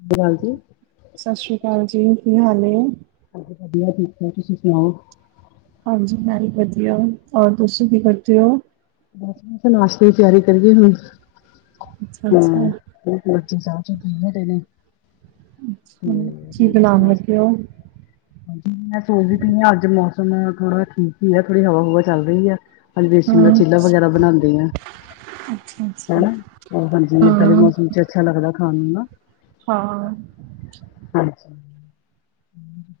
ਸਸ ਸ਼੍ਰੀ ਅਕਾਲ ਜੀ। ਸਸ ਸ੍ਰੀ ਅਕਾਲ ਜੀ ਕੀ ਹਾਲ ਏ। ਭੇਣ ਜੀ ਵਧੀਆ ਠੀਕ ਠਾਕ ਤੁਸੀਂ ਸੁਣਾਓ। ਹਾਂਜੀ ਮੈਂ ਵੀ ਵਧੀਆ ਔਰ ਤੁਸੀਂ ਕੀ ਕਰਦੇ ਔ? ਬਸ-ਬਸ ਨਾਸ਼ਤੇ ਦੀ ਤਿਆਰੀ ਕਰੀਏ ਹੁਣ ਅੱਛਾ-ਅੱਛਾ। ਹੂੰ। ਬੱਚੇ ਚਾ-ਚੁ ਚੋ ਪੀ ਹਟੇ ਨੇ। ਤੇ ਅੱਛਾ ਕੀ ਹੁਣ ਬਸ ਬਨਾਨ ਨਾਸ਼ਤੇ ਲੱਗੇ ਓ। ਹਾਂਜੀ ਮੈਂ ਸੋਚਦੀ ਪਈ ਆ ਅੱਜ ਮੌਸਮ ਥੋੜਾ ਠੀਕ ਹੀ ਹੈ ਥੋੜੀ ਹਵਾ-ਹੂਵਾ ਚੱਲ ਰਹੀ ਐ ਬੇਸਨ ਦਾ ਚੀਲਾ ਵਗੈਰਾ ਬਨਾਂਦੀ ਆ ਅੱਛਾ-ਅੱਛਾ। ਹਨਾ। ਹਾਜੀ ਇਦਾਂ ਦੇ ਮੌਸਮ ਚ ਅੱਛਾ ਲੱਗਦਾ ਖਾਨ ਨੂੰ ਨਾ। ਹਾਂ। ਹਾਂਜੀ।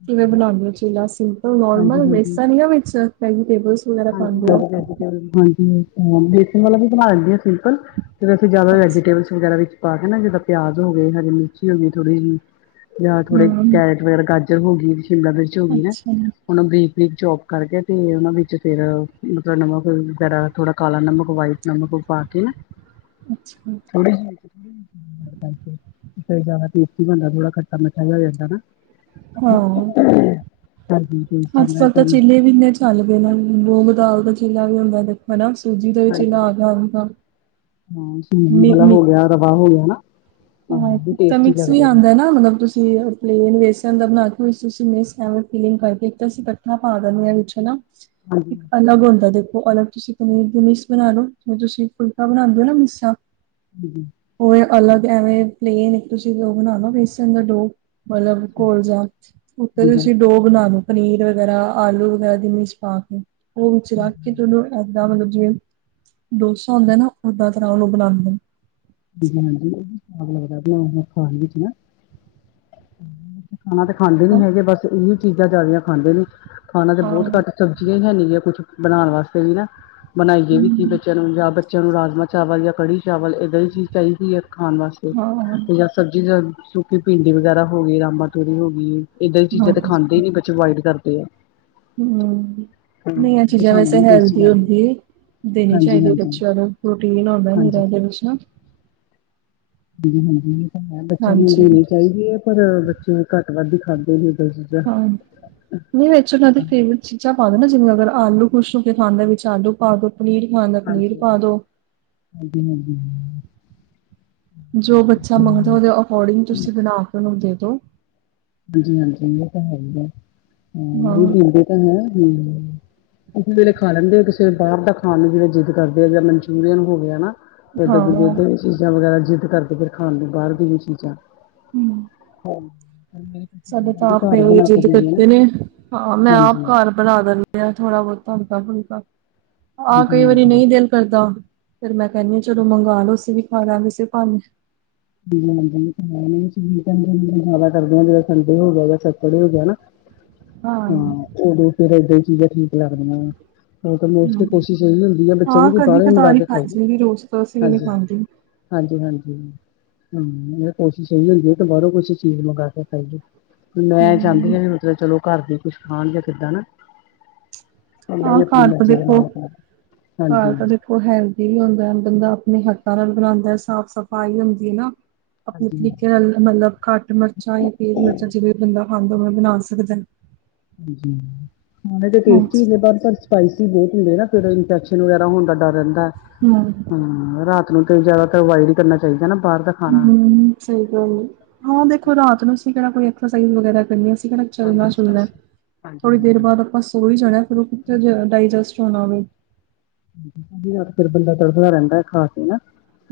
ਕਿਵੇਂ ਬਣਾਉਂਦੇ ਔ ਚੀਲਾ ਸਿੰਪਲ, ਹਾਂਜੀ ਨੋਰਮਲ ਬੇਸਨ ਯਾ ਵਿੱਚ ਵੈਜੀਟੇਬਲ। ਹਾਂਜੀ-ਹਾਂਜੀ ਵੈਜੀਟੇਬਲ ਵੇਸਨ ਵਾਲਾ ਵੀ ਬਣਾ ਲੈਂਦੀ ਆ ਸਿੰਪਲ। ਫੇਰ ਅਸੀਂ ਜਾਦਾ ਅੱਛਾ-ਅੱਛਾ। ਵੈਜੀਟੇਬਲਸ ਵਗੈਰਾ ਵਿੱਚ ਪਾ ਕੇ ਨਾ ਜਿੱਦਾਂ ਪਿਆਜ ਹੋ ਗੇ, ਹਰੀ ਮਿਰਚੀ ਹੋ ਗੀ ਥੋੜ੍ਹੀ ਜੀ। ਯਾ ਥੋੜੇ ਹਾਂ। ਕੈਰਟ ਵਗੈਰਾ ਗਾਜਰ ਹੋ ਗੀ, ਸ਼ਿਮਲਾ ਮਿਰਚ ਹੋ ਗੀ। ਉਹੂੰ ਬਰੀਕ ਬਰੀਕ ਚੋਪ ਕਰਕੇ ਤੇ ਉਨੂ ਵਿੱਚ ਫੇਰ ਮਤਲਬ ਨਮਕ ਵਗੈਰਾ ਥੋੜਾ ਕਾਲਾ ਨਮਕ ਵਾਈਟ ਨਮਕ ਪਾ ਕੇ ਨਾ ਥੋੜੀ ਜੀ ਕਰਕੇ ਫੇਰ ਜਾਦਾ ਟੇਸਟੀ ਬਨਦਾ ਥੋੜਾ ਖੱਟਾ ਮਿੱਠਾ ਜਾ ਹੋ ਜਾਂਦਾ ਨਾ। ਹਾਂ ਹਾਂਜੀ ਟੇਸਟ ਅੱਜ ਆਉਂਦਾ ਹੈ ਕੱਲ ਤਾਂ ਹੀ। ਚੀਲੇ ਬੀਲੇ ਚੱਲ ਪੇ ਨੇ ਮੂੰਗੀਦਾਲ ਦਾ ਚੀਲਾ ਵੀ ਹੁੰਦਾ। ਹਨਾ ਸੂਜੀ ਦਾ ਵੀ ਹਾਂਜੀ ਚਿੱਲਾ ਹਾਂਜੀ ਆ [unintelligible] ਮ ਮੇ ਪ੍ਰਵਾਹ ਹੋਈ ਨਾ। ਹਾਂ ਵੀ ਇੱਕ ਤਾਂ ਟੇਸਟੀ ਮਿਕਸ ਵੀ ਲੱਗਦੇ ਨੇ ਆਂਦਾ ਨਾ ਮਤਲਬ ਤੁਸੀਂ ਪਲੇਨ ਵੇਸਨ ਦਾ ਬਨਾ ਕੇ ਮਿਕ ਫੀਲਿੰਗ ਕਰਕੇ ਇੱਕ ਤਾਂ ਅਸੀਂ ਕੱਠਾ ਪਾ ਦੇਨੇ ਆ ਵਿੱਚ ਹਨਾ। ਹਾਂਜੀ ਇੱਕ ਅਲੱਗ ਹੁੰਦਾ ਦੇਖੋ ਅਲੱਗ ਤੁਸੀਂ ਪਨੀਰ ਦੀ ਮੀਸ ਬਨਾ ਲੋ ਜ ਤੁਸੀਂ ਫੁਲਕਾ ਬਨਾਉਂਦੇ ਹੋ ਨਾ ਮੀਸਾ। ਹੂੰ। ਉਵੇ ਅਲੱਗ ਐਵੇਂ ਪਲੇਨ ਤੁਸੀਂ ਉਹ ਬਨਾ ਲੋ ਬੇਸਨ ਦਾ ਡੋ। ਮਲਬ ਘੋਲ ਜਾ ਇਕ ਤੇ ਹਾਂਜੀ ਤੁਸੀਂ ਡੋ ਬਨਾ ਲੋ। ਪਨੀਰ ਵਗੈਰਾ ਆਲੂ ਵਗੈਰਾ ਦੀ ਮੀਸ ਪਾ ਕੇ ਉਹ ਵਿੱਚ ਰੱਖ ਕੇ ਓਨੂ ਦਾ ਮਤਲਬ ਜਿਵੇਂ ਡੋਸਾ ਹੁੰਦਾ ਨਾ ਉਦਾ ਬਨਾਉ ਲੋ ਬਨਾਂਦੇ ਨੇ। ਬਜਾਰੀ [unintelligible] ਲਗਦਾ ਪਿਆ ਖਾਨ ਵਿੱਚ ਨਾ। ਖਾਣਾ ਤੇ ਖਾਂਦੇ ਹਾਂ ਨੀ ਹੈਗੇ ਬਸ ਇਹੀ ਚੀਜ਼ਾਂ ਜਾਆਦੀਆਂ ਖਾਂਦੇ ਨੀ ਖਾਣਾ ਤੇ ਹਾਂ ਬੋਤ ਘੱਟ [unintelligible] ਹੈਨੀ ਗਿਆ ਕੁੱਛ ਬਨਾਨ ਵਾਸਤੇ ਵੀ ਨਾ ਬਨਾਈਏ ਵੀ ਕੀ ਹਮ, ਬੱਚਿਆਂ ਨੂੰ ਜਾਂ ਬੱਚਿਆਂ ਨੂੰ ਰਾਜਮਾ ਚਾਵਲ ਯਾ ਕੜੀ ਚਾਵਲ ਏਦਾਂ ਹੀ ਚੀਜ਼ ਚਾਈਦੀ ਹੈ ਖਾਣ ਵਾਸਤੇ ਹਾਂ ਹਾਂ ਤੇ ਯਾ ਸਬਜ਼ੀ ਯਾ ਸੁਕਿ ਭਿੰਡੀ ਵਗੈਰਾ ਹੋ ਗੀ ਯਾ ਮਟਰੀ ਹੋ ਗੀ। ਏਦਾਂ ਦੀ ਚੀਜਾ ਤੇ ਹਾਂਜੀ, ਖਾਂਦੇ ਈ ਨੀ ਬੱਚੇ ਅਵਾਇਡ ਕਰਦੇ ਆ। ਹੂੰ ਹਾਂ, ਨਈ ਐ ਚੀਜਾਂ ਸਾਨੂੰ ਵੈਸੇ ਨੀ ਟੇਸਟੀ ਹੈਲਦੀ ਲੱਗਦੀ ਹੁੰਦੀ ਏ। ਦੇਨੀ ਹਾਂਜੀ ਚਾਈਦੀ ਏ ਹਾਂਜੀ ਬੱਚਿਆਂ ਨੂੰ ਪ੍ਰੋਟੀਨ ਹੁੰਦਾ ਹਾਂਜੀ ਨਿਰਾ ਏਦੇ ਵਿੱਚ ਨਾ। ਹਾਂਜੀ ਹਾਂਜੀ ਏ ਤਾਂ ਹੈ ਬੱਚਿਆਂ ਨੂੰ ਹਾਂਜੀ ਦੇਣੀ ਚਾਈਦੀ ਐ ਪਰ ਬੱਚੇ ਘੱਟ ਵੱਧ ਈ ਖਾਂਦੇ ਨੇ ਏਦਾ ਦੀ ਚੀਜਾਂ। ਹਮ। [inaudible] ਨੀ ਵਿੱਚ ਉਨਾਂ ਦੀ ਫੇਵਰੇਟ ਚੀਜ਼ਾਂ ਪਾ ਦੋ ਨਾ ਜਿਵੇਂ ਅਗਰ ਆਲੂ ਖੁਛ ਹੋ ਕੇ ਖਾਂਦੇ ਵਿੱਚ ਆਲੂ ਪਾ ਦੋ। ਪਨੀਰ ਖਾਂਦਾ ਪਨੀਰ ਹਾਂਜੀ ਪਾ ਦੋ। ਹਾਂਜੀ ਹਾਂਜੀ। ਜੋ ਬੱਚਾ ਮੰਗਦੈ ਓਦੇ ਅਕੋਰਡਿੰਗ ਤੁਸੀ ਬਨਾ ਕੇ ਉਨੂੰ ਦੇ ਦੋ। ਹਾਂਜੀ ਹਾਂਜੀ ਏ ਤਾਂ ਹੈ ਈ ਐ ਅ ਨਈ ਹਾਂ, ਦੇਂਦੇ ਤਾਂ ਹੈ ਕਿਸੇ ਵੇਲੇ ਖਾ ਲੈਂਦੇ ਆ ਕਿਸੇ ਵੇਲ ਬਾਰ ਦਾ ਖਾਣ ਨੂੰ ਜਿਵੇਂ ਜਿੱਦ ਕਰਦੇ ਆ ਜੇ ਮਨਚੂਰੀਅਨ ਹੋ ਗਿਆ ਨਾ ਏਧਰ ਹਾਂ ਤੇ ਏਧਾਂ ਦੀ ਚੀਜਾਂ ਵਗੈਰਾ ਜਿੱਦ ਕਰਦੇ ਫੇਰ ਖਾਣ ਦੀ ਬਾਰ ਦੀ ਵੀ ਚੀਜ਼ਾਂ। ਹੂੰ ਹਾਂ [inaudible] ਸਾਡੇ ਤਾਂ ਆਪ ਘਰ ਇਹੀ ਬਣਾ ਕੇ ਜਿੱਦ ਦੇਈਏ ਨਾ ਕਰਦੇ ਨੇ ਹਾਂ ਮੈਂ ਆਪ ਹਾਂਜੀ ਘਰ ਬਣਾ ਦੇਨੇ ਆਂ ਥੋੜਾ ਬੌਤਾ ਹਲਕਾ ਫੁਲਕਾ ਆ ਹਾਂਜੀ ਕਈ ਵਾਰੀ ਹਾਂਜੀ ਨਈ ਦਿਲ ਕਰਦਾ ਫੇਰ ਮੈ ਕੈਨੀ ਚਲੋ ਮੰਗਵਾ ਲੋ ਅਸੀ ਵੀ ਖਾ ਲਾਂਗੇ ਏਸੇ ਭਾਨੇ। ਹਾਂਜੀ ਹਾਂਜੀ [unintelligible] ਜ਼ਿਆਦਾ ਕਰਦੇ ਜਦੋ ਸੰਡੇ ਹੋ ਗਿਆ ਯਾ ਸੈਟਰਡੇ ਹੋ ਗਿਆ ਨਾ। [inaudible] ਹਾਂ ਓਦੋ ਫੇਰ ਏਦਾਂ ਈ ਚੀਜਾਂ ਠੀਕ ਲੱਗਦੀਆਂ ਵਾ। ਓ ਤਾਂ ਮੋਸਟਲੀ ਕੋਸ਼ਿਸ਼ ਏ ਈ ਹੁੰਦੀ ਆ ਬੱਚਿਆਂ ਦੀ ਹਾਂ ਵੀ ਕਦੀ ਬਾਹਰੋ ਮੰਗਵਾ ਕਦਾਰ ਹੀ ਕੇ ਖਾਈ ਖਾਈਏ ਜਾਈਦੀ ਰੋਜ਼ ਤਾਂ ਅਸੀਂ ਵੀ ਨੀ ਹਾਂਜੀ ਖਾਂਦੇ। ਹੂੰ। ਹਾਂਜੀ ਹਾਂਜੀ ਹੁੰ ਏ ਕੋਸ਼ਿਸ਼ ਐਈ ਹੁੰਦੀ ਏ ਕਿ ਬਾਹਰੋ ਕੁਛ ਚੀਜ਼ ਮੰਗਾ ਕੇ ਖਾਈਏ। ਮੈਂ ਚਾਂਦੀ ਆਂ ਮਤਲਬ ਚਲੋ ਘਰ ਦੇ ਕੁਛ ਖਾਣ ਗੇ ਕਿੱਦਾਂ ਨਾ। ਪਰ ਨਈ ਆਹ ਆਪਨੀ ਘਰ ਤਾਂ ਮਰਜੀ ਦੇ ਮਾਲਕ ਨੇ ਹਾਂਜੀ। ਓ ਹੈਲਦੀ ਵੀ ਹੁੰਦੈ ਬੰਦਾ ਅਪਨੇ ਹੱਥਾਂ ਨਾਲ ਬਣਾਂਦੈ ਸਾਫ਼ ਸਫ਼ਾਈ ਹੁੰਦੀ ਨਾ ਅਪਨੇ ਹਾਂਜੀ-ਹਾਂਜੀ, ਤਰੀਕੇ ਨਾਲ ਹਾਂਜੀ। ਮਤਲਬ ਘੱਟ ਮਰਚਾਂ ਜਾਂ ਤੇਜ ਮਰਚਾਂ ਜਿਵੇਂ ਬੰਦਾ ਖਾਂਦਾ ਓਂਵੇ ਬਣਾ ਸਕਦੇ ਨ। ਹਾਂਜੀ ਹਾਂ ਹੁੰਦੇ ਤੇ ਹਾਂਜੀ, ਟੇਸਟੀ ਜੇ ਪਰ ਸਪਾਈਸੀ ਬੌਤ ਹੁੰਦੇ ਨਾ ਫੇਰ ਇੰਫੈਕਸ਼ਨ ਵਗੈਰਾ ਹੋਨ ਦਾ ਡ ਰੈਂਦਾ ਹੁੰ ਰਾਤ ਨੂੰ ਤੇ ਜਿਆਦਾਤਰ ਅਵਾਇਡ ਕਰਨਾ ਚਾਈਦਾ ਨਾ ਬਾਰ ਦਾ ਖਾਣਾ। ਹੁੰ ਸਈ ਗੱਲ ਏ ਹਾਂ ਦੇਖੋ ਰਾਤ ਨੂੰ ਅਸੀ ਕੇੜਾ ਕੋਈ ਐਕਸਰਸਾਈਜ਼ ਵਗੈਰਾ ਕਰਨੀ ਐ ਹਾਂ ਚੱਲਨਾ ਬਸ ਬਸ ਚੁੱਲਨਾ ਏ ਹਾਂਜੀ ਥੋੜੀ ਦੇਰ ਬਾਅਦ ਹਾਂਜੀ। ਆਪਾਂ ਸੋ ਈ ਜਾਣਾ ਏ ਫਿਰ ਓ ਕਿੱਥੇ ਡਾਈਜੈਸਟ [unintelligible] ਅਕਸਰ ਬੰਦਾ ਤੜਫਦਾ ਰੈਂਦਾ ਐ ਖਾ ਕੇ ਨਾ।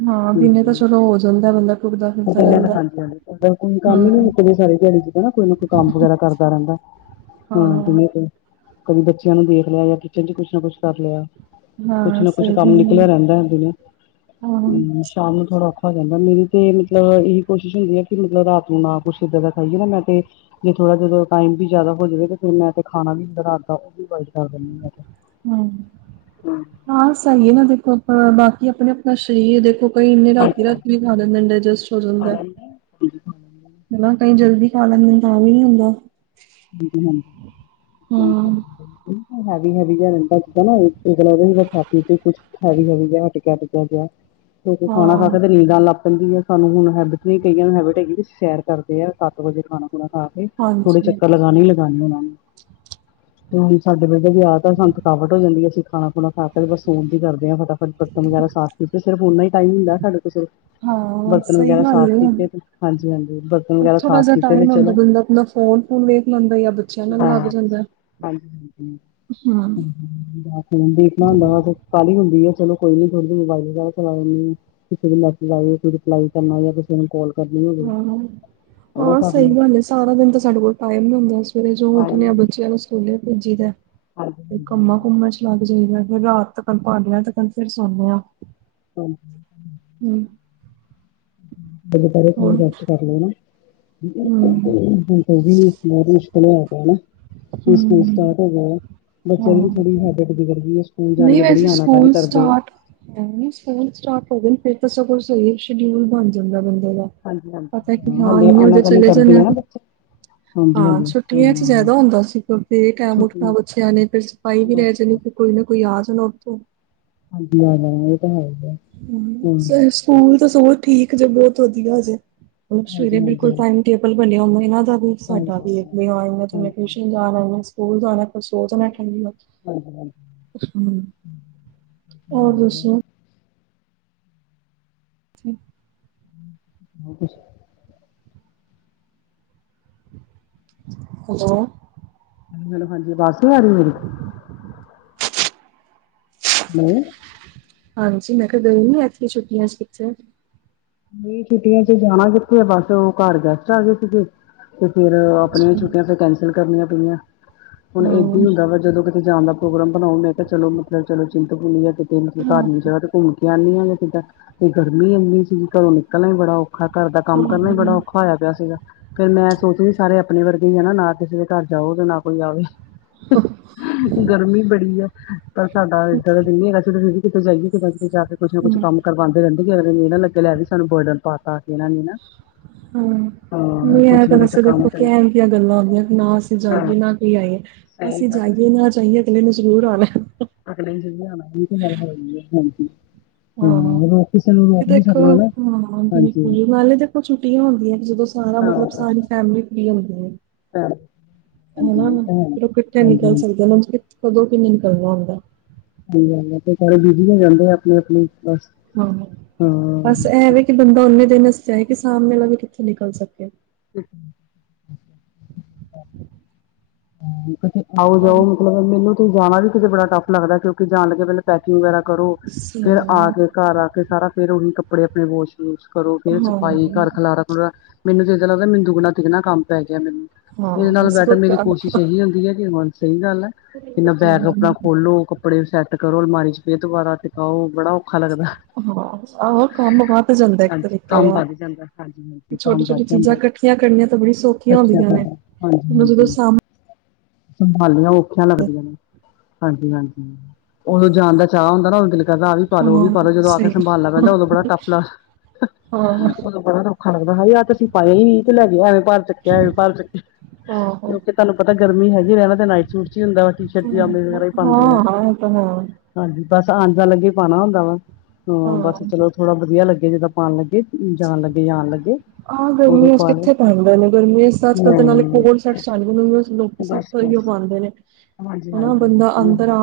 ਹਾਂ ਦੀਨੇ ਤਾ ਚਲੋ ਹੋ ਜਾਂਦੈ ਬੰਦਾ ਟੁਰਦਾ ਓ ਫਿਰਦਾ ਕੈਂਦਾ ਰਹਿੰਦਾ। ਹਾਂਜੀ ਹਾਂਜੀ ਕੋਈ ਕੰਮ ਈ ਨੀ ਹੂੰ ਮੁਕਦੇ ਸਾਰੀ ਦਿਆੜੀ ਚ ਕੋਈ ਨਾ ਕੋਈ ਕੰਮ ਵਗੈਰਾ ਕਰਦਾ ਰੈਂਦਾ ਹਾਂ ਜਿਵੇਂ [unintelligible] ਕਦੇ ਬੱਚਿਆਂ ਨੂੰ ਦੇਖ ਲਿਆ ਜਾਂ ਕਿਚਨ ਚ ਕੁਛ ਨਾ ਕੁਛ ਕਰ ਲਿਆ ਕੁਛ ਹਾਂ ਨਾ ਕੁਛ ਸਹੀ ਕੰਮ ਗੱਲ ਨਿਕਲਿਆ ਰੈਂਦਾ ਏ ਇਨ ਦਿਨੋ ਹਾਂ। ਹੁੰ ਸ਼ਾਮ ਨੂੰ ਥੋੜਾ ਹੋ ਜਾਂਦਾ ਮੇਰੀ ਤੇ ਮਤਲਬ ਏਹੀ ਕੋਸ਼ਿਸ਼ ਹੁੰਦੀ ਐ ਕਿ ਮਤਲਬ ਰਾਤ ਨੂੰ ਨਾ ਕੁੱਛ ਇੱਦਾਂ ਦਾ ਖਾਈਏ ਨਾ ਮੈਂ ਤੇ ਜੇ ਥੋੜਾ ਜਦੋਂ ਟਾਈਮ ਵੀ ਜਆਦਾ ਹੋ ਜਾਵੇ ਤੇ ਫਿਰ ਮੈਂ ਖਾਣਾ ਵੀ ਰਾਤ ਦਾ ਓਵੀ ਅਵੋਇਡ ਕਰ ਦੇਨੀ ਮੈ ਤੇ। ਹੁੰ ਹਾਂ ਸਹੀ ਐ ਨਾ ਦੇਖੋ ਆ ਬਾਕੀ ਆਪਣੇ ਆਪਣਾ ਸਰੀਰ ਦੇਖੋ ਕਈ ਇੰਨੇ ਰਾਤੀ ਰਾਤੀ ਵੀ ਖਾ ਲੈਂਦੇ ਡਇਸਜੈਸਟ ਹੋ ਜਾਂਦੈ। [inaudible] ਹਨਾ ਕਈ ਜਲਦੀ ਖਾ ਲੈਂਦੇ ਤਾਂ ਵੀ ਨੀ ਹੁੰਦਾ [unintelligible] ਹੂੰ ਹੈਵੀ ਹੈਵੀ ਜੇਆ ਰੈਂਦਾ ਜਿਦਾ ਨਾ ਉਲਟੀ ਤਰਾਂ ਰੇਂਦਾ ਖਾ ਪੀਕੇ ਕੁਛ। ਹੈਵੀ ਹੈਵੀ ਜਿਹਾ ਖਾਣਾ ਖਾ ਹਾਂ। ਕੇ ਨੀਂਦ ਆਨ ਆ ਸਾਨੂੰ ਹੁਣ ਹੈਬਿਟ ਨਹੀਂ ਕਈਆਂ ਨੂੰ ਹੈਬਿਟ ਹੈਗੀ ਸ਼ੇਅਰ ਕਰਦੇ ਆ ਸੱਤ ਵਜੇ ਖਾਣਾ ਥੋੜਾ ਖਾ ਕੇ ਥੋੜੇ ਹਾਂਜੀ ਚੱਕਰ ਲਗਾਣੇ ਹੀ ਲਗਾਣੇ ਉਹਨਾ ਨੂੰ ਤ ਸਾਡੇ ਵਰਗੇ ਦੀ ਆਦਤ ਹੈ ਸਾਨੂੰ ਥਕਾਵਟ ਹੋ ਜਾਂਦੀ ਏ, ਅਸੀਂ ਖਾਣਾ ਖੁਣਾ ਖਾ ਕੇ ਬਸ ਸਣ ਦੀ ਕਰਦੇ ਹਾਂ ਫਟਾ ਬਰਤਨ ਵਗੈਰਾ ਸਾਫ਼ ਕੀਤੇ, ਸਿਰਫ ਉਹਨਾ ਹੀ ਟਾਈਮ ਹੁੰਦਾ ਸਾਡੇ ਕੋਲ ਸਿਰਫ। ਹਾਂ, ਬਰਤਨ ਸਹੀ ਵਗੈਰਾ ਗੱਲ ਸਾਫ਼ ਕੀਤੇ ਤੇ ਹਾਂਜੀ ਹਾਂਜੀ ਬਰਤਨ ਏ। ਵਗੈਰਾ ਥੋੜਾ ਸਾਫ਼ ਜਿਹਾ ਕੀਤੇ ਤੇ ਟਾਈਮ ਚਲੋ ਹੁੰਦਾ ਲਫ-ਲਫ। ਫੋਨ-ਫੋਨਾਂ ਵੇਖ ਲੈਂਦਾ, ਜਾਂ ਬੱਚਿਆਂ ਨਾਲ ਲੱਗ ਹਾਂ ਜਾਂਦਾ। ਹਾਂਜੀ ਹਾਂਜੀ ਹੂਂ ਹਮ, ਦੇਖਣਾ ਹੁੰਦਾ ਵਾ ਕਾਹਲੀ ਹੁੰਦੀ ਆ, ਚਲੋ ਕੋਈ ਨੀ ਥੋਡੀ ਦੇਰ ਮੋਬਾਈਲ ਵਗੈਰਾ ਚਲਾ ਲੈਂਦੇ ਆ। ਕਿਸੇ ਦੇ ਮੈਸੇਜ ਆਏ ਰਿਪਲਾਈ ਕਰਨਾ ਤੇ ਕਿਸੇ ਨੂੰ ਕੋਲ। ਹਾਂ, ਹਾਂ ਸਹੀ ਲਓ ਗੱਲ ਏ। ਸਾਰਾ ਦਿਨ ਤਾਂ ਸਾਡੇ ਕੋਲ ਟਾਈਮ ਨੀ ਹੁੰਦਾ, ਸਵੇਰੇ ਜੋ ਉੱਠਣੇ ਆ ਹਾਂਜੀ ਬੱਚਿਆਂ ਨੂੰ ਸਕੂਲੇ ਭੇਜੀ ਦਾ। ਹਾਂਜੀ ਹਾਂਜੀ ਕੰਮਾ ਹਾਂਜੀ ਕੁਮਾ ਚ ਲੱਗ ਜਾਈਦਾ, ਫਿਰ ਰਾਤ ਤੱਕ ਭਾਂਡਿਆ ਤੱਕ, ਫਿਰ ਸੌਦੇ ਹਾਂ। ਹੁਣ। ਹੂੰ। ਦਿਨ ਭਰ ਹੋਰ ਦੀ ਰੈਸਟ, ਕਰ ਰਹੀਆਂ ਠੀਕ ਹੈ। ਹੂੰ ਉਹ ਵੀ ਵੈਨਿਸ਼ ਕਲਰ ਨਾ ਹਟਾਨਾ, ਸਕੂਲ ਹੂੰ ਸਟਾਰਟ ਹੋ ਗਿਆ। ਬੱਚਿਆਂ ਦੀ ਵੀ ਹਾਂ ਥੋੜੀ ਹੈਬਿਟ ਬਗੜ ਗਈ ਹੈ। ਸਕੂਲ ਜਾਣ ਦੀ ਬੜੀ ਵੈਸੇ ਆਾਨਕਾਰੀ ਸਕੂਲ ਕਰਦੇ ਆ। ਸਟਾਰਟ ਨਹੀਂ ਸਕੂਲ ਸਟਾਰਟ ਹੋ ਜਾਨ। ਫਿਰ ਤਾਂ ਸਗੋਂ ਸਹੀ ਸ਼ਡਿਊਲ ਬਣ ਜਾਂਦਾ ਬੰਦੇ ਦਾ। ਹਾਂਜੀ ਪਤਾ ਹਾਂਜੀ ਕੀ ਹਾਂ, ਹਾਲੇ ੳਨੇ ਉਦੇ ਆਨਾਕਾਨੀ ਚਲੇ ਕਰਦੇ ਜਾਣਾ। ਆ ਨਾ ਬੱਚੇ ਹਾਂਜੀ ਹਾਂ, ਹਾਂਜੀ ਛੁੱਟੀਆਂ ਚ ਹਮ ਜ਼ਿਆਦਾ ਹੁੰਦਾ ਸੀ। ਕਿਉਂਕਿ, ਬੇਟੈਮ ਉੱਠਣਾ ਛੁੱਟੀਆਂ 'ਚ ਬੱਚਿਆਂ ਨੇ, ਫਿਰ ਸਫਾਈ ਵੀ ਬਸ ਰਹਿ ਜਾਣੀ। ਬਸ ਕੋਈ ਨਾ ਕੋਈ ਆ ਜਾਣਾ ਉੱਤੋਂ। ਹਾਂਜੀ, ਹਾਂ, ਇਹ ਤਾਂ ਹੈ ਏ। ਹੂੰ, ਸਕੂਲ ਤਾਂ ਚਲੋ ਠੀਕ ਜੇ, ਬਹੁਤ ਵਧੀਆ ਜੇ ਸਵੇਰੇ ਹਾਂਜੀ ਹਾਂਜੀ ਬਿਲਕੁਲ ਹਾਂਜੀ ਟਾਈਮ ਟੇਬਲ ਬਣਿਆ ਐ ਇਹਨਾਂ ਦਾ ਵੀ। ਸਾਡਾ ਹਾਂਜੀ ਵੀ ਮੈਂ, ਹਾਂਜੀ ਟਿਊਸ਼ਨ ਜਾਣਾ, ਸਕੂਲ ਜਾਣਾ, ਫਿਰ ਸੋਚਣਾ ਠੰਡ ਹਾਂਜੀ ਹਾਂਜੀ ਹੋਰ ਦੱਸੋ। ਜੀ। ਬੂਟੀ, [unintelligible] ਹੋਲੈ। ਹਾਂਜੀ, ਦਸ ਵਜ ਗਏ ਨੇ। ਨਹੀਂ। ਹਾਂਜੀ, ਮੈਂ ਕਿਹਾ ਗਈ ਨਹੀਂ ਐਤਕੀ ਛੁੱਟੀਆਂ ਚ ਪਿਕਚਰ। ਨਹੀਂ ਛੁੱਟੀਆਂ ਚ ਜਾਣਾ ਕਿੱਥੇ ਆ। ਬਸ ਉਹ ਘਰ ਗੈਸਟ ਆ ਗਏ ਸੀਗੇ। ਫਿਰ ਆਪਣੀਆਂ ਅੱਛਾ। ਛੁੱਟੀਆਂ, ਫਿਰ ਕੈਂਸਲ ਕਰਨੀਆਂ ਪਈਆਂ। ਹੁਣ ਇਹ ਵੀ ਹੂੰ, ਹੁੰਦਾ ਵਾ ਜਦੋਂ, ਕਿਤੇ ਜਾਣ ਦਾ ਪ੍ਰੋਗਰਾਮ ਬਣਾਓ। ਮੈਂ ਤਾਂ ਚਲੋ ਮਤਲਬ ਚਲੋ ਚਿੰਤ ਭੂਨੀ ਹੈ। ਤੇ ਹੂੰ, ਪਹਾੜੀ ਜਗਾ ਤੇ ਘੁੰਮ ਕੇ ਆਨੀ ਤਾਂ ਗਰਮੀ ਇੰਨੀ ਸੀ ਘਰੋਂ ਨਿਕਲਣਾ ਹੀ ਬੜਾ ਔਖਾ ਘਰ ਦਾ ਕੰਮ ਕਰਨਾ ਹੀ ਬੜਾ ਔਖਾ ਹੋਇਆ ਪਿਆ ਸੀਗਾ। ਮੈਂ ਸੋਚਦੀ ਸਾਰੇ ਆਪਣੇ ਵਰਗੇ ਹੀ ਹੈ ਨਾ, ਨਾ ਕਿਸੇ ਦੇ ਘਰ ਜਾਓ, ਤੇ ਨਾ ਕੋਈ ਆਵੇ। ਹੂਂ। ਗਰਮੀ ਬੜੀ ਆ ਪਰ, ਸਾਡਾ ਏਦਾਂ ਦਾ ਦਿਨ ਹੈਗਾ। ਅਸੀਂ ਕਿਤੇ ਜਾਈਏ ਕਿਤੇ-ਕਿਤੇ ਜਾ ਕੇ ਕੁਛ ਨਾ ਕੁਛ ਕੰਮ ਕਰਵਾਉਂਦੇ ਰਹਿੰਦੇ ਨਾ ਲੱਗੇ ਲੈ ਵੀ, ਸਾਨੂੰ ਬਰਡਨ ਪਾਤਾ। ਇਹਨਾਂ ਨੇ ਨਾ ਹੂਂ। ਹਾਂ ਨਹੀਂ ਕੁਛ ਨਾ ਆ ਕੁਛ ਸਬ ਕੰਮ ਤੇ ਪੁੱਠੀਆਂ ਸਿੱਧੀਆਂ ਗੱਲਾਂ ਹੁੰਦੀਆਂ ਨਾ ਅਸੀਂ ਹਾਂ ਜਾਈਏ ਨਾ ਕੋਈ ਆਏ। ਸਹੀ ਅਸੀਂ ਗੱਲ ਹੈ ਜਾਈਏ ਨਾ ਜਾਈਏ ਅਗਲੇ ਨੂੰ ਜਰੂਰ ਆਣਾ ਏ। ਅਗਲੇ ਨੇ ਜਰੂਰ ਆਣਾ, ਪਾਏ ਮੂੰਹ ਤੇ ਬੋਲੀਏ ਹਾਂਜੀ। ਹਾਂ-ਹਾਂ, ਹਾਂ ਰੋਕ ਕਿਸੇ ਨੂੰ ਕਿ ਰੋਕ ਨਹੀਂ ਦੇਖੋ ਸਕਦੇ ਨਾ ਹਾਂ ਹਾਂਜੀ ਬਿਲਕੁਲ ਨਾਲੇ ਦੇਖੋ ਛੁੱਟੀਆਂ ਹੁੰਦੀਆਂ ਜਦੋਂ ਸਾਰਾ ਮਤਲਬ ਸਾਰੀ ਫੈਮਲੀ ਫਰੀ ਹੁੰਦੀ ਏ। ਪੜ ਉਹ ਨਾ, ਫਿਰ ਉਹ ਕੱਠੇ ਨਿਕਲ ਸਕਦੇ, ਉਹ ਕਦੋਂ ਕਿ ਨੀ ਨਿਕਲਣਾ ਹੁੰਦਾ। ਸਹੀ ਗੱਲ ਐ ਫਿਰ ਸਾਰੇ ਬਿਜ਼ੀ ਹੋ ਜਾਂਦੇ ਆਪਣੀ-ਆਪਣੀ ਬਸ। ਹਾਂ, ਬਸ ਹਾਂ ਇਹ ਵੇ ਕਿ ਬੰਦਾ ਓਨੇ ਦਿਨ ਦੱਸਿਆ ਹੈ ਕਿ ਸਾਹਮਣੇ ਵਾਲਾ ਵੀ ਕਿੱਥੇ ਨਿਕਲ ਸਕਦਾ। [unintelligible] ਕਿਤੇ ਹਾਂ ਆਓ-ਜਾਓ ਮਤਲਬ ਮੈਨੂੰ ਤੇ ਜਾਣਾ ਵੀ ਕਿਤੇ ਬੜਾ ਟੱਫ ਲੱਗਦਾ ਕਿਉਂਕਿ ਜਾਣ ਲੱਗੇ ਪਹਿਲਾਂ ਪੈਕਿੰਗ ਵਗੈਰਾ ਕਰੋ, ਸਹੀ ਫਿਰ ਗੱਲ ਆ ਕੇ ਹੈ ਘਰ ਆ ਕੇ ਸਾਰਾ ਫੇਰ ਉਹੀ ਕੱਪੜੇ ਆਪਣੇ ਵੋਸ਼ ਯੂਜ ਕਰੋ ਫੇਰ ਸਫਾਈ ਹਾਂ ਘਰ ਖਲਾਰਾ-ਖਲੂਰਾ, ਮੈਨੂੰ ਤੇ ਇੱਦਾਂ ਲੱਗਦਾ ਮੈਨੂੰ ਦੁੱਗਣਾ-ਤਿਗਣਾ ਕੰਮ ਪੈ ਗਿਆ ਮੈਨੂੰ। ਇਹਦੇ ਹਾਂ ਨਾਲ ਬਸ ਬੈਟਰ ਕੋਈ ਮੇਰੀ ਕੰਮ ਕੋਸ਼ਿਸ਼ ਇਹੀ ਹੁੰਦੀ ਹੈ ਕਿ ਮਨ ਸਹੀ ਗੱਲ ਏ। ਏਨਾ ਬੈਗ ਆਪਣਾ ਖੋਲੋ ਕਪ ਕੱਪੜੇ ਸੈੱਟ ਕਰੋ ਅਲਮਾਰੀ 'ਚ ਫਿਰ ਦੁਬਾਰਾ ਟਿਕਾਓ ਬੜਾ ਔਖਾ ਲੱਗਦਾ। ਹਾਂ ਆਹੋ ਕੰਮ ਵੱਧ ਜਾਂਦਾ ਇੱਕ ਹਾਂਜੀ ਤਰੀਕੇ ਕੰਮ ਦਾ ਵਧ ਜਾਂਦਾ ਹਾਂਜੀ-ਹਾਂਜੀ ਕੰਮ ਛੋਟੀ ਵਧ ਛੋਟੀ ਚੀਜ਼ਾਂ ਜਾਂਦਾ। ਇਕੱਠੀਆਂ ਕਰਨੀਆਂ ਤਾਂ ਬੜੀ ਸੌਖੀਆਂ ਅੱਛਾ ਹੁੰਦੀਆਂ ਫਿਰ ਨੇ ਜਦੋਂ ਹਾਂਜੀ-ਹਾਂਜੀ। ਸਾਹਮ ਸੰਭਾਲਣੀਆਂ ਔਖੀਆਂ ਲੱਗਦੀਆਂ ਨੇ। ਹਾਂਜੀ-ਹਾਂਜੀ, ਉਦੋਂ ਜਾਣ ਦਾ ਚਾਅ ਹੁੰਦਾ ਨਾ ਉਦੋ ਤੇ ਕਹਿੰਦਾ ਆਹ ਵੀ ਪਾ ਲੋ ਉਹ ਵੀ ਹਾਂ ਪਾ ਲੋ ਜਦੋਂ ਆ ਕੇ ਸਹੀ ਸੰਭਾਲਣਾ ਪੈਂਦਾ ਉਦੋਂ ਬੜਾ ਟੱਫ ਲਾ, ਹਾਂ ਉਦੋਂ ਬੜਾ ਟੱਫ ਔਖਾ ਲੱਗਦਾ ਹਾਏ ਆਹ 'ਤੇ ਅਸੀ ਪਾਇਆ ਈ ਤੇ ਲੈ ਗਏ ਐਵੇਂ ਭਾਰ ਚੱਕਿਆਂ ਐਵੇਂ ਭਾਰ ਚੱਕਿਆਂ। ਆਹੋ ਕਿਉਂਕਿ ਤੁਹਾਨੂੰ ਪਤਾ ਗਰਮੀ ਹੈਗੀ ਰਹਿਣਾ ਤੇ ਨਾਈਟ ਸੂਟ 'ਚ ਈ ਹੁੰਦਾ ਟੀ ਸ਼ਰਟ ਪਜਾਮੇ ਵਗੈਰਾ ਈ ਹਾਂ ਪਾਂਦੇ ਆ। ਹਾਂ ਇਹ ਤਾਂ ਹੈ ਹਾਂਜੀ ਬਸ ਆਣ-ਜਾਣ ਲੱਗੇ ਹੀ ਪਾਣਾ ਹੁੰਦਾ ਵਾ, ਹਾਂ ਬਸ ਚਲੋ ਥੋੜਾ ਵਧੀਆ ਲੱਗੇ ਜਿੱਦਾਂ ਪਾਣ ਲੱਗੇ। ਜਾਣ ਲੱਗੇ ਜਾਂ ਆਣ ਲੱਗੇ। ਆਹ ਉਦੋਂ ਗਰਮੀਆਂ 'ਚ ਪਾ ਲਏ ਕਿੱਥੇ ਪੈਂਦੇ ਨੇ ਗਰਮੀਆਂ 'ਚ ਅਜਕੱਲ ਤੇ ਨਾਲੇ ਹਮ ਕੋਟ ਸੈਟ ਆਣਗੇ ਉਹਨਾਂ ਨੂੰ ਸਭ ਓਹੀਓ ਪਾਂਦੇ ਨੇ। ਹਨਾ ਹਾਂਜੀ-ਹਾਂਜੀ। ਬੰਦਾ ਅੰਦਰ [unintelligible] ਆ